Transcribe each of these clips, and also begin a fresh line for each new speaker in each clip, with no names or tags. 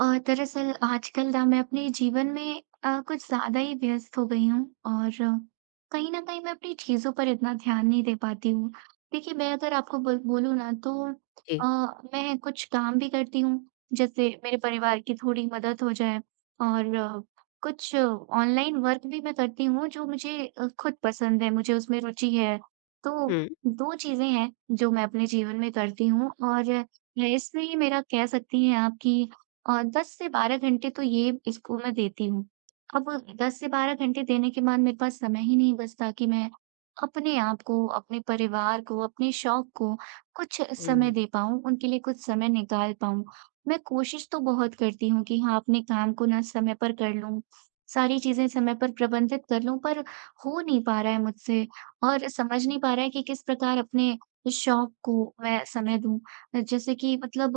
और दरअसल आजकल ना मैं अपने जीवन में कुछ ज़्यादा ही व्यस्त हो गई हूँ और कहीं न कहीं मैं अपनी चीज़ों पर इतना ध्यान नहीं दे पाती हूँ। देखिए, मैं अगर आपको बोलूँ ना तो
जी।
मैं कुछ काम भी करती हूँ, जैसे मेरे परिवार की थोड़ी मदद हो जाए और कुछ ऑनलाइन वर्क भी मैं करती हूँ जो मुझे खुद पसंद है, मुझे उसमें रुचि है। तो
हुँ,
2 चीज़ें हैं जो मैं अपने जीवन में करती हूँ और इसमें ही मेरा कह सकती हैं आप कि और 10 से 12 घंटे तो ये इसको मैं देती हूँ। अब 10 से 12 घंटे देने के बाद मेरे पास समय ही नहीं बचता कि मैं अपने आप को, अपने परिवार को, अपने शौक को कुछ समय
हुँ,
दे पाऊँ, उनके लिए कुछ समय निकाल पाऊँ। मैं कोशिश तो बहुत करती हूँ कि हाँ, अपने काम को ना समय पर कर लूँ, सारी चीज़ें समय पर प्रबंधित कर लूँ, पर हो नहीं पा रहा है मुझसे और समझ नहीं पा रहा है कि किस प्रकार अपने शौक को मैं समय दूँ। जैसे कि मतलब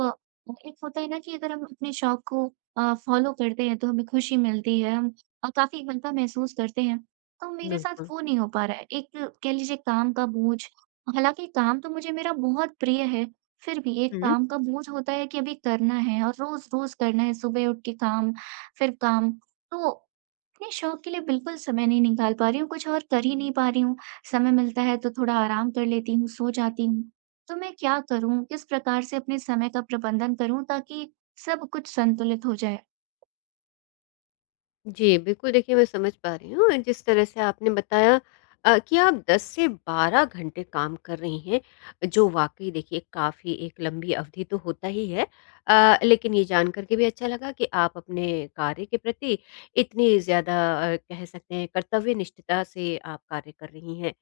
एक होता है ना कि अगर हम अपने शौक को फ़ॉलो करते हैं तो हमें खुशी मिलती है, हम काफ़ी हल्का महसूस करते हैं। तो मेरे साथ
बिल्कुल।
वो नहीं हो पा रहा है। एक कह लीजिए काम का बोझ, हालाँकि काम तो मुझे मेरा बहुत प्रिय है, फिर भी एक
हुँ,
काम का बोझ होता है कि अभी करना है और रोज़-रोज़ करना है, सुबह उठ के काम, फिर काम। तो अपने शौक के लिए बिल्कुल समय नहीं निकाल पा रही हूँ, कुछ और कर ही नहीं पा रही हूँ। समय मिलता है तो थोड़ा आराम कर लेती हूँ, सो जाती हूँ। तो मैं क्या करूँ? किस प्रकार से अपने समय का प्रबंधन करूँ ताकि सब कुछ संतुलित हो जाए?
जी, बिल्कुल देखिए मैं समझ पा रही हूँ और जिस तरह से आपने बताया कि आप 10 से 12 घंटे काम कर रही हैं, जो वाक़ई देखिए काफ़ी एक लंबी अवधि तो होता ही है। लेकिन ये जान कर के भी अच्छा लगा कि आप अपने कार्य के प्रति इतनी ज़्यादा कह सकते हैं कर्तव्य निष्ठता से आप कार्य कर रही हैं।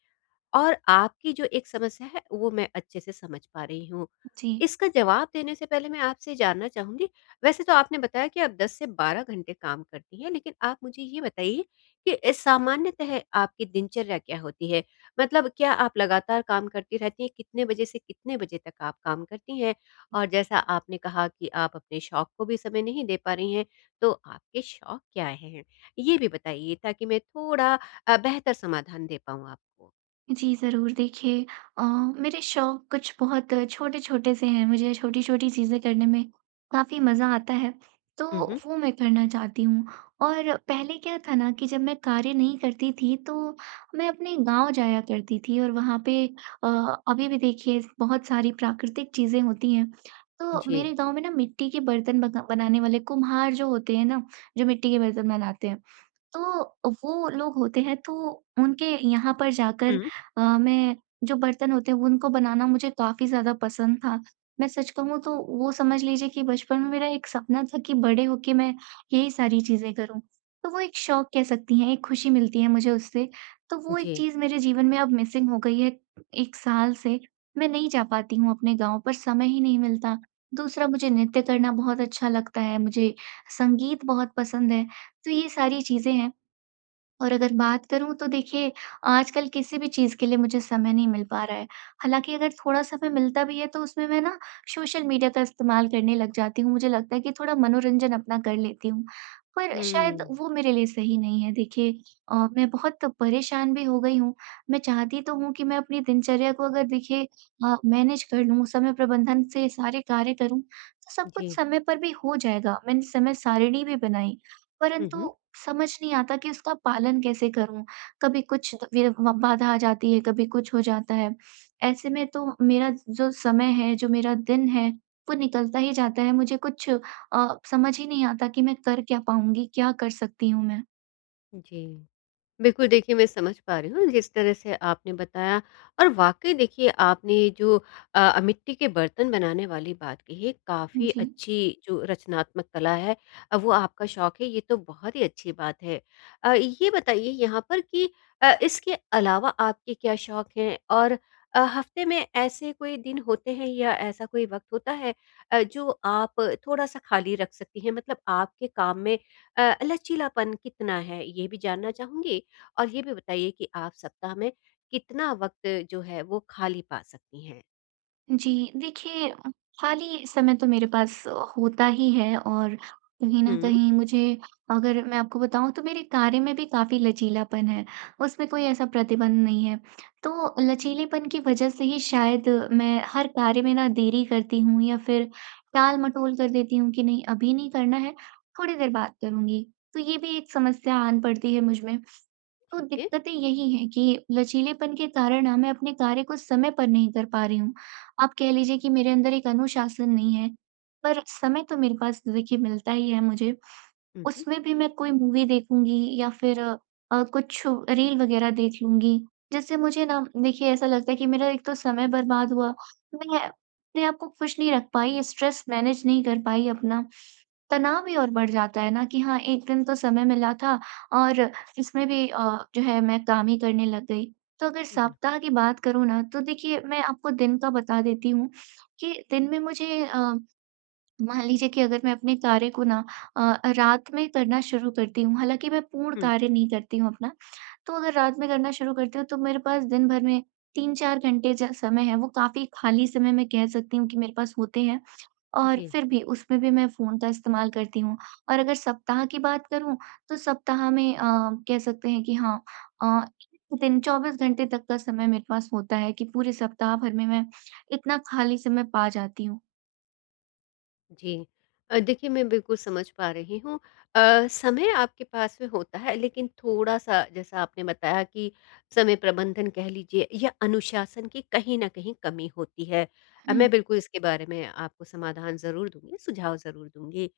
और आपकी जो एक समस्या है वो मैं अच्छे से समझ पा रही हूँ।
जी।
इसका जवाब देने से पहले मैं आपसे जानना चाहूँगी, वैसे तो आपने बताया कि आप 10 से 12 घंटे काम करती हैं, लेकिन आप मुझे ये बताइए कि सामान्यतः आपकी दिनचर्या क्या होती है? मतलब क्या आप लगातार काम करती रहती हैं? कितने बजे से कितने बजे तक आप काम करती हैं? और जैसा आपने कहा कि आप अपने शौक को भी समय नहीं दे पा रही हैं, तो आपके शौक क्या हैं? ये भी बताइए ताकि मैं थोड़ा बेहतर समाधान दे पाऊँ आपको।
जी, ज़रूर। देखिए अ, मेरे शौक कुछ बहुत छोटे-छोटे से हैं, मुझे छोटी-छोटी चीज़ें करने में काफ़ी मज़ा आता है, तो
उहुँ।
वो मैं करना चाहती हूँ। और पहले क्या था ना कि जब मैं कार्य नहीं करती थी, तो मैं अपने गाँव जाया करती थी और वहाँ पे अ, अभी भी देखिए बहुत सारी प्राकृतिक चीज़ें होती हैं। तो
जी।
मेरे गाँव में ना मिट्टी के बर्तन बनाने वाले कुम्हार जो होते हैं ना, जो मिट्टी के बर्तन बनाते हैं। तो वो लोग होते हैं तो उनके यहाँ पर जाकर
हुँ।
मैं जो बर्तन होते हैं वो उनको बनाना मुझे काफ़ी ज़्यादा पसंद था। मैं सच कहूँ तो वो समझ लीजिए कि बचपन में मेरा एक सपना था कि बड़े होके मैं यही सारी चीज़ें करूँ। तो वो एक शौक कह सकती हैं, एक खुशी मिलती है मुझे उससे। तो वो एक
जी।
चीज़ मेरे जीवन में अब मिसिंग हो गई है 1 साल से। मैं नहीं जा पाती हूँ अपने गाँव पर, समय ही नहीं मिलता। दूसरा मुझे नृत्य करना बहुत अच्छा लगता है, मुझे संगीत बहुत पसंद है। तो ये सारी चीज़ें हैं। और अगर बात करूँ तो देखिए, आजकल किसी भी चीज़ के लिए मुझे समय नहीं मिल पा रहा है। हालाँकि अगर थोड़ा समय मिलता भी है तो उसमें मैं ना सोशल मीडिया का इस्तेमाल करने लग जाती हूँ। मुझे लगता है कि थोड़ा मनोरंजन अपना कर लेती हूँ, पर शायद
हुँ।
वो मेरे लिए सही नहीं है। देखिए मैं बहुत परेशान भी हो गई हूँ। मैं चाहती तो हूँ कि मैं अपनी दिनचर्या को अगर देखिए मैनेज कर लूँ, समय प्रबंधन से सारे कार्य करूँ, तो सब कुछ
जी।
समय पर भी हो जाएगा। मैंने समय सारिणी भी बनाई
हुँ, हुँ।
परंतु समझ नहीं आता कि उसका पालन कैसे करूँ? कभी कुछ द- वे व बाधा आ जाती है, कभी कुछ हो जाता है। ऐसे में तो मेरा जो समय है, जो मेरा दिन है, वो निकलता ही जाता है। मुझे कुछ समझ ही नहीं आता कि मैं कर क्या पाऊँगी? क्या कर सकती हूँ मैं?
जी। बिल्कुल देखिए मैं समझ पा रही हूँ जिस तरह से आपने बताया और वाकई देखिए आपने जो मिट्टी के बर्तन बनाने वाली बात कही है काफ़ी
जी।
अच्छी जो रचनात्मक कला है। वो आपका शौक है ये तो बहुत ही अच्छी बात है। ये बताइए यहाँ पर कि इसके अलावा आपके क्या शौक हैं और हफ्ते में ऐसे कोई दिन होते हैं या ऐसा कोई वक्त होता है जो आप थोड़ा सा खाली रख सकती हैं, मतलब आपके काम में लचीलापन कितना है ये भी जानना चाहूंगी। और ये भी बताइए कि आप सप्ताह में कितना वक्त जो है वो खाली पा सकती हैं?
जी, देखिए खाली समय तो मेरे पास होता ही है और कहीं न
हुँ,
कहीं मुझे अगर मैं आपको बताऊँ तो मेरे कार्य में भी काफ़ी लचीलापन है, उसमें कोई ऐसा प्रतिबंध नहीं है। तो लचीलेपन की वज़ह से ही शायद मैं हर कार्य में ना देरी करती हूँ या फिर टाल-मटोल कर देती हूँ कि नहीं अभी नहीं करना है, थोड़ी देर बाद करूँगी। तो ये भी एक समस्या आन पड़ती है मुझ में। तो
ठीक है।
दिक्कतें यही हैं कि लचीलेपन के कारण ना मैं अपने कार्य को समय पर नहीं कर पा रही हूँ। आप कह लीजिए कि मेरे अंदर एक अनुशासन नहीं है, पर समय तो मेरे पास देखिए मिलता ही है मुझे।
हुँ, हुँ,
उसमें भी मैं कोई मूवी देखूँगी या फिर कुछ रील वगैरह देख लूँगी, जिससे मुझे ना देखिए ऐसा लगता है कि मेरा एक तो समय बर्बाद हुआ, मैं अपने आप को खुश नहीं रख पाई, स्ट्रेस मैनेज नहीं कर पाई अपना। तनाव भी और बढ़ जाता है ना कि हाँ, एक दिन तो समय मिला था और इसमें भी जो है मैं काम ही करने लग गई। तो अगर
बिल्कुल
सप्ताह की बात करूँ ना तो देखिए मैं आपको दिन का बता देती हूँ कि दिन में मुझे मान लीजिए कि अगर मैं अपने कार्य को ना रात में करना शुरू करती हूँ, हालाँकि मैं पूर्ण
हुँ।
कार्य नहीं करती हूँ अपना। तो अगर रात में करना शुरू करती हूँ तो मेरे पास दिन भर में 3-4 घंटे ज समय है वो काफ़ी खाली समय मैं कह सकती हूँ कि मेरे पास होते हैं। और
जी।
फिर भी उसमें भी मैं फ़ोन का इस्तेमाल करती हूँ। और अगर सप्ताह की बात करूँ, तो सप्ताह में कह सकते हैं कि हाँ, अ, एक दिन 24 घंटे तक का समय मेरे पास होता है कि पूरे सप्ताह भर में मैं इतना खाली समय पा जाती हूँ।
जी। देखिए मैं बिल्कुल समझ पा रही हूँ। समय आपके पास में होता है, लेकिन थोड़ा-सा जैसा आपने बताया कि समय प्रबंधन कह लीजिए या अनुशासन की कहीं न कहीं कमी होती है।
हुँ,
मैं बिल्कुल इसके बारे में आपको समाधान ज़रूर दूँगी, सुझाव ज़रूर दूँगी।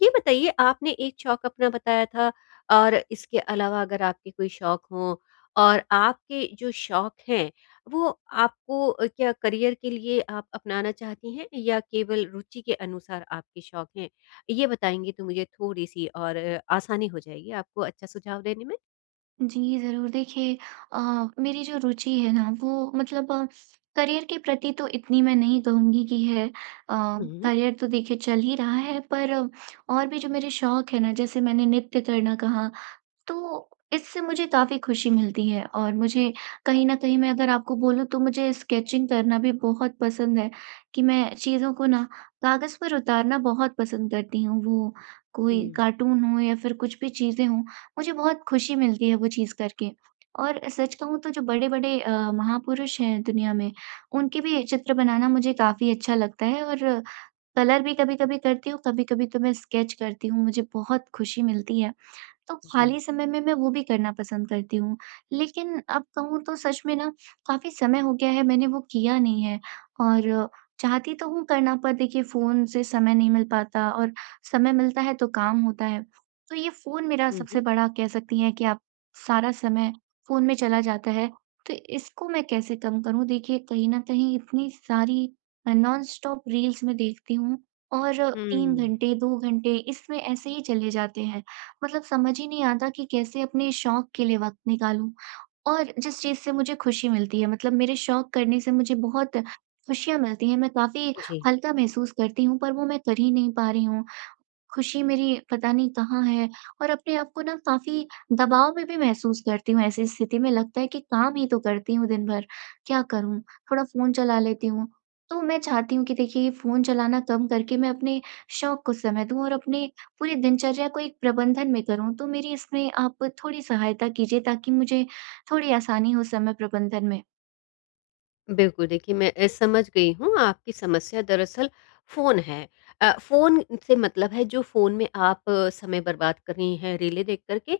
ये बताइए आपने एक शौक अपना बताया था और इसके अलावा अगर आपके कोई शौक हों और आपके जो शौक हैं वो आपको क्या करियर के लिए आप अपनाना चाहती हैं या केवल रुचि के अनुसार आपके शौक हैं? ये बताएँगी तो मुझे थोड़ी-सी और आसानी हो जाएगी आपको अच्छा सुझाव देने में।
जी ज़रूर। देखिए अ, मेरी जो रुचि है ना वो मतलब करियर के प्रति तो इतनी मैं नहीं कहूँगी कि है
हुँ, हुँ,
करियर तो देखिए चल ही रहा है पर और भी जो मेरे शौक है ना जैसे मैंने नृत्य करना कहा तो इससे मुझे काफ़ी खुशी मिलती है और मुझे कहीं न कहीं मैं अगर आपको बोलूँ तो मुझे स्केचिंग करना भी बहुत पसंद है कि मैं चीज़ों को ना कागज़ पर उतारना बहुत पसंद करती हूँ। वो कोई
हुँ।
कार्टून हो या फिर कुछ भी चीज़ें हों, मुझे बहुत खुशी मिलती है वो चीज़ करके। और सच कहूँ तो जो बड़े-बड़े महापुरुष हैं दुनिया में, उनके भी चित्र बनाना मुझे काफ़ी अच्छा लगता है और कलर भी कभी-कभी करती हूँ, कभी-कभी तो मैं स्केच करती हूँ, मुझे बहुत खुशी मिलती है। तो
जी।
खाली समय में मैं वो भी करना पसंद करती हूँ। लेकिन अब कहूँ तो सच में ना काफ़ी समय हो गया है मैंने वो किया नहीं है और चाहती तो हूँ करना पर देखिए फ़ोन से समय नहीं मिल पाता और समय मिलता है तो काम होता है। तो ये फ़ोन मेरा
हुँ,
सबसे
हुँ।
बड़ा कह सकती हैं कि आप सारा समय फ़ोन में चला जाता है। तो इसको मैं कैसे कम करूँ? देखिए कहीं न कहीं इतनी सारी नॉनस्टॉप रील्स मैं देखती हूँ और 3
हुँ।
घंटे, 2 घंटे इसमें ऐसे ही चले जाते हैं। मतलब समझ ही नहीं आता कि कैसे अपने शौक के लिए वक़्त निकालूँ और जिस चीज़ से मुझे खुशी मिलती है। मतलब मेरे शौक करने से मुझे बहुत खुशियाँ मिलती हैं, मैं काफ़ी
जी।
हल्का महसूस करती हूँ, पर वो मैं कर ही नहीं पा रही हूँ। खुशी मेरी पता नहीं कहाँ है और अपने आप को ना काफ़ी दबाव में भी महसूस करती हूँ। ऐसी स्थिति में लगता है कि काम ही तो करती हूँ दिन भर, क्या करूँ? थोड़ा फ़ोन चला लेती हूँ। तो मैं चाहती हूँ कि देखिए ये फ़ोन चलाना कम करके मैं अपने शौक को समय दूँ और अपने पूरी दिनचर्या को एक प्रबंधन में करूँ। तो मेरी इसमें आप थोड़ी सहायता कीजिए ताकि मुझे थोड़ी आसानी हो समय प्रबंधन में।
बिल्कुल, देखिए मैं समझ गई हूँ आपकी समस्या दरअसल फ़ोन है। फ़ोन से मतलब है जो फ़ोन में आप समय बर्बाद कर रही हैं रीलें देख कर के,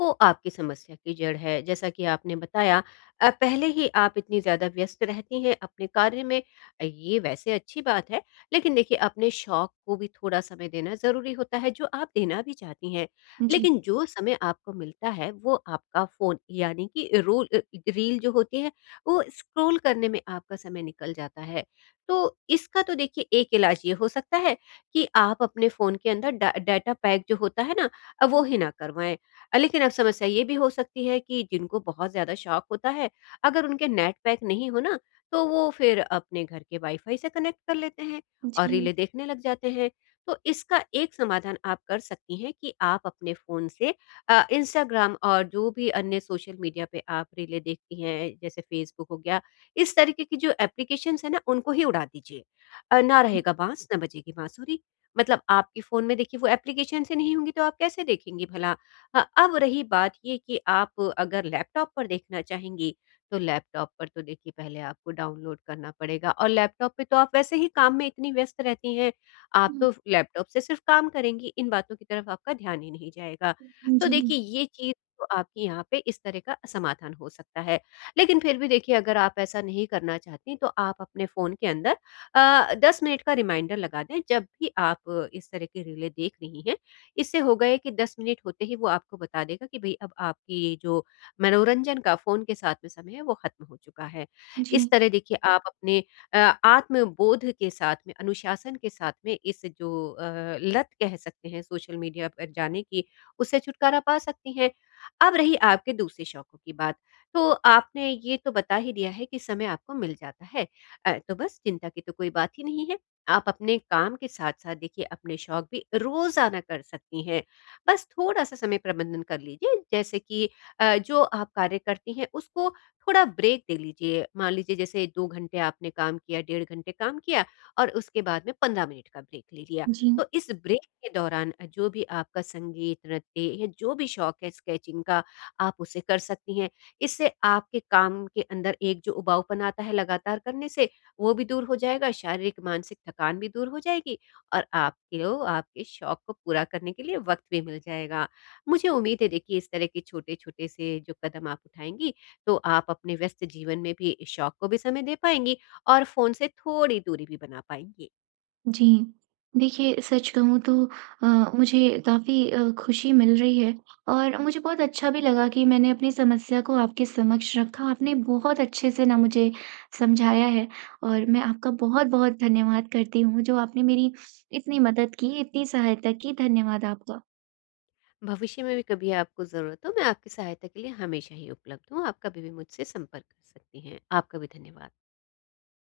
वो आपकी समस्या की जड़ है। जैसा कि आपने बताया पहले ही आप इतनी ज़्यादा व्यस्त रहती हैं अपने कार्य में, ये वैसे अच्छी बात है, लेकिन देखिए अपने शौक को भी थोड़ा समय देना ज़रूरी होता है जो आप देना भी चाहती हैं।
जी।
लेकिन जो समय आपको मिलता है वो आपका फ़ोन यानी कि रील जो होती है वो स्क्रॉल करने में आपका समय निकल जाता है। तो इसका तो देखिए एक इलाज ये हो सकता है कि आप अपने फ़ोन के अंदर डा डाटा पैक जो होता है ना, वो ही ना करवाएँ। लेकिन अब समस्या ये भी हो सकती है कि जिनको बहुत ज़्यादा शौक होता है, अगर उनके नेट पैक नहीं हो ना, तो वो फिर अपने घर के वाईफ़ाई से कनेक्ट कर लेते हैं और
जी,
रीलें देखने लग जाते हैं। तो इसका एक समाधान आप कर सकती हैं कि आप अपने फ़ोन से इंस्टाग्राम और जो भी अन्य सोशल मीडिया पे आप रीलें देखती हैं, जैसे फ़ेसबुक हो गया, इस तरीके की जो एप्लीकेशंस हैं ना, उनको ही उड़ा दीजिए। ना
जी।
रहेगा बाँस, ना बजेगी बाँसुरी। मतलब आपके फ़ोन में देखिए वो एप्लीकेशंस ही नहीं होंगी तो आप कैसे देखेंगी भला? अब रही बात ये कि आप अगर लैपटॉप पर देखना चाहेंगी, तो लैपटॉप पर तो देखिए पहले आपको डाउनलोड करना पड़ेगा और लैपटॉप पे तो आप वैसे ही काम में इतनी व्यस्त रहती हैं, आप
हुँ,
तो लैपटॉप से सिर्फ़ काम करेंगी, इन बातों की तरफ आपका ध्यान ही नहीं जाएगा। तो
जी,
देखिए ये चीज़ तो आपकी यहाँ पे इस तरह का समाधान हो सकता है। लेकिन फिर भी देखिए अगर आप ऐसा नहीं करना चाहतीं तो आप अपने फ़ोन के अंदर 10 मिनट का रिमाइंडर लगा दें जब भी आप इस तरह की रीलें देख रही हैं। इससे होगा ये कि 10 मिनट होते ही वो आपको बता देगा कि भई अब आपकी जो मनोरंजन का फ़ोन के साथ में समय है वो ख़त्म हो चुका है। इस
जी,
तरह देखिए आप अपने अ, आत्मबोध के साथ में, अनुशासन के साथ में इस जो लत कह सकते हैं सोशल मीडिया पर जाने की, उससे छुटकारा पा सकती हैं। अब रही आपके दूसरे शौकों की बात, तो आपने ये तो बता ही दिया है कि समय आपको मिल जाता है। तो बस चिंता की तो कोई बात ही नहीं है। आप अपने काम के साथ-साथ देखिए अपने शौक भी रोज़ाना कर सकती हैं। बस थोड़ा-सा समय प्रबंधन कर लीजिए, जैसे कि जो आप कार्य करती हैं उसको थोड़ा ब्रेक दे लीजिए। मान लीजिए जैसे 2 घंटे आपने काम किया, डेढ़ घंटे काम किया और उसके बाद में 15 मिनट का ब्रेक ले लिया।
जी।
तो इस ब्रेक के दौरान जो भी आपका संगीत, नृत्य या जो भी शौक है स्केचिंग का, आप उसे कर सकती हैं। इससे आपके काम के अंदर एक जो उबाऊपन आता है लगातार करने से, वो भी दूर हो जाएगा, शारीरिक, मानसिक थकान भी दूर हो जाएगी और आपके ओ आपके शौक को पूरा करने के लिए वक़्त भी मिल जाएगा। मुझे उम्मीद है देखिए इस तरह के छोटे-छोटे से जो कदम आप उठाएँगी, तो आप अपने व्यस्त जीवन में भी शौक को भी समय दे पाएँगी और फ़ोन से थोड़ी दूरी भी बना पाएँगी।
जी। देखिए, सच कहूँ तो अ, मुझे काफ़ी खुशी मिल रही है और मुझे बहुत अच्छा भी लगा कि मैंने अपनी समस्या को आपके समक्ष रखा। आपने बहुत अच्छे से ना मुझे समझाया है और मैं आपका बहुत-बहुत धन्यवाद करती हूँ, जो आपने मेरी इतनी मदद की, इतनी सहायता की। धन्यवाद आपका।
भविष्य में भी कभी आपको ज़रूरत हो, मैं आपकी सहायता के लिए हमेशा ही उपलब्ध हूँ। आप कभी भी मुझसे संपर्क कर सकती हैं। आपका भी धन्यवाद।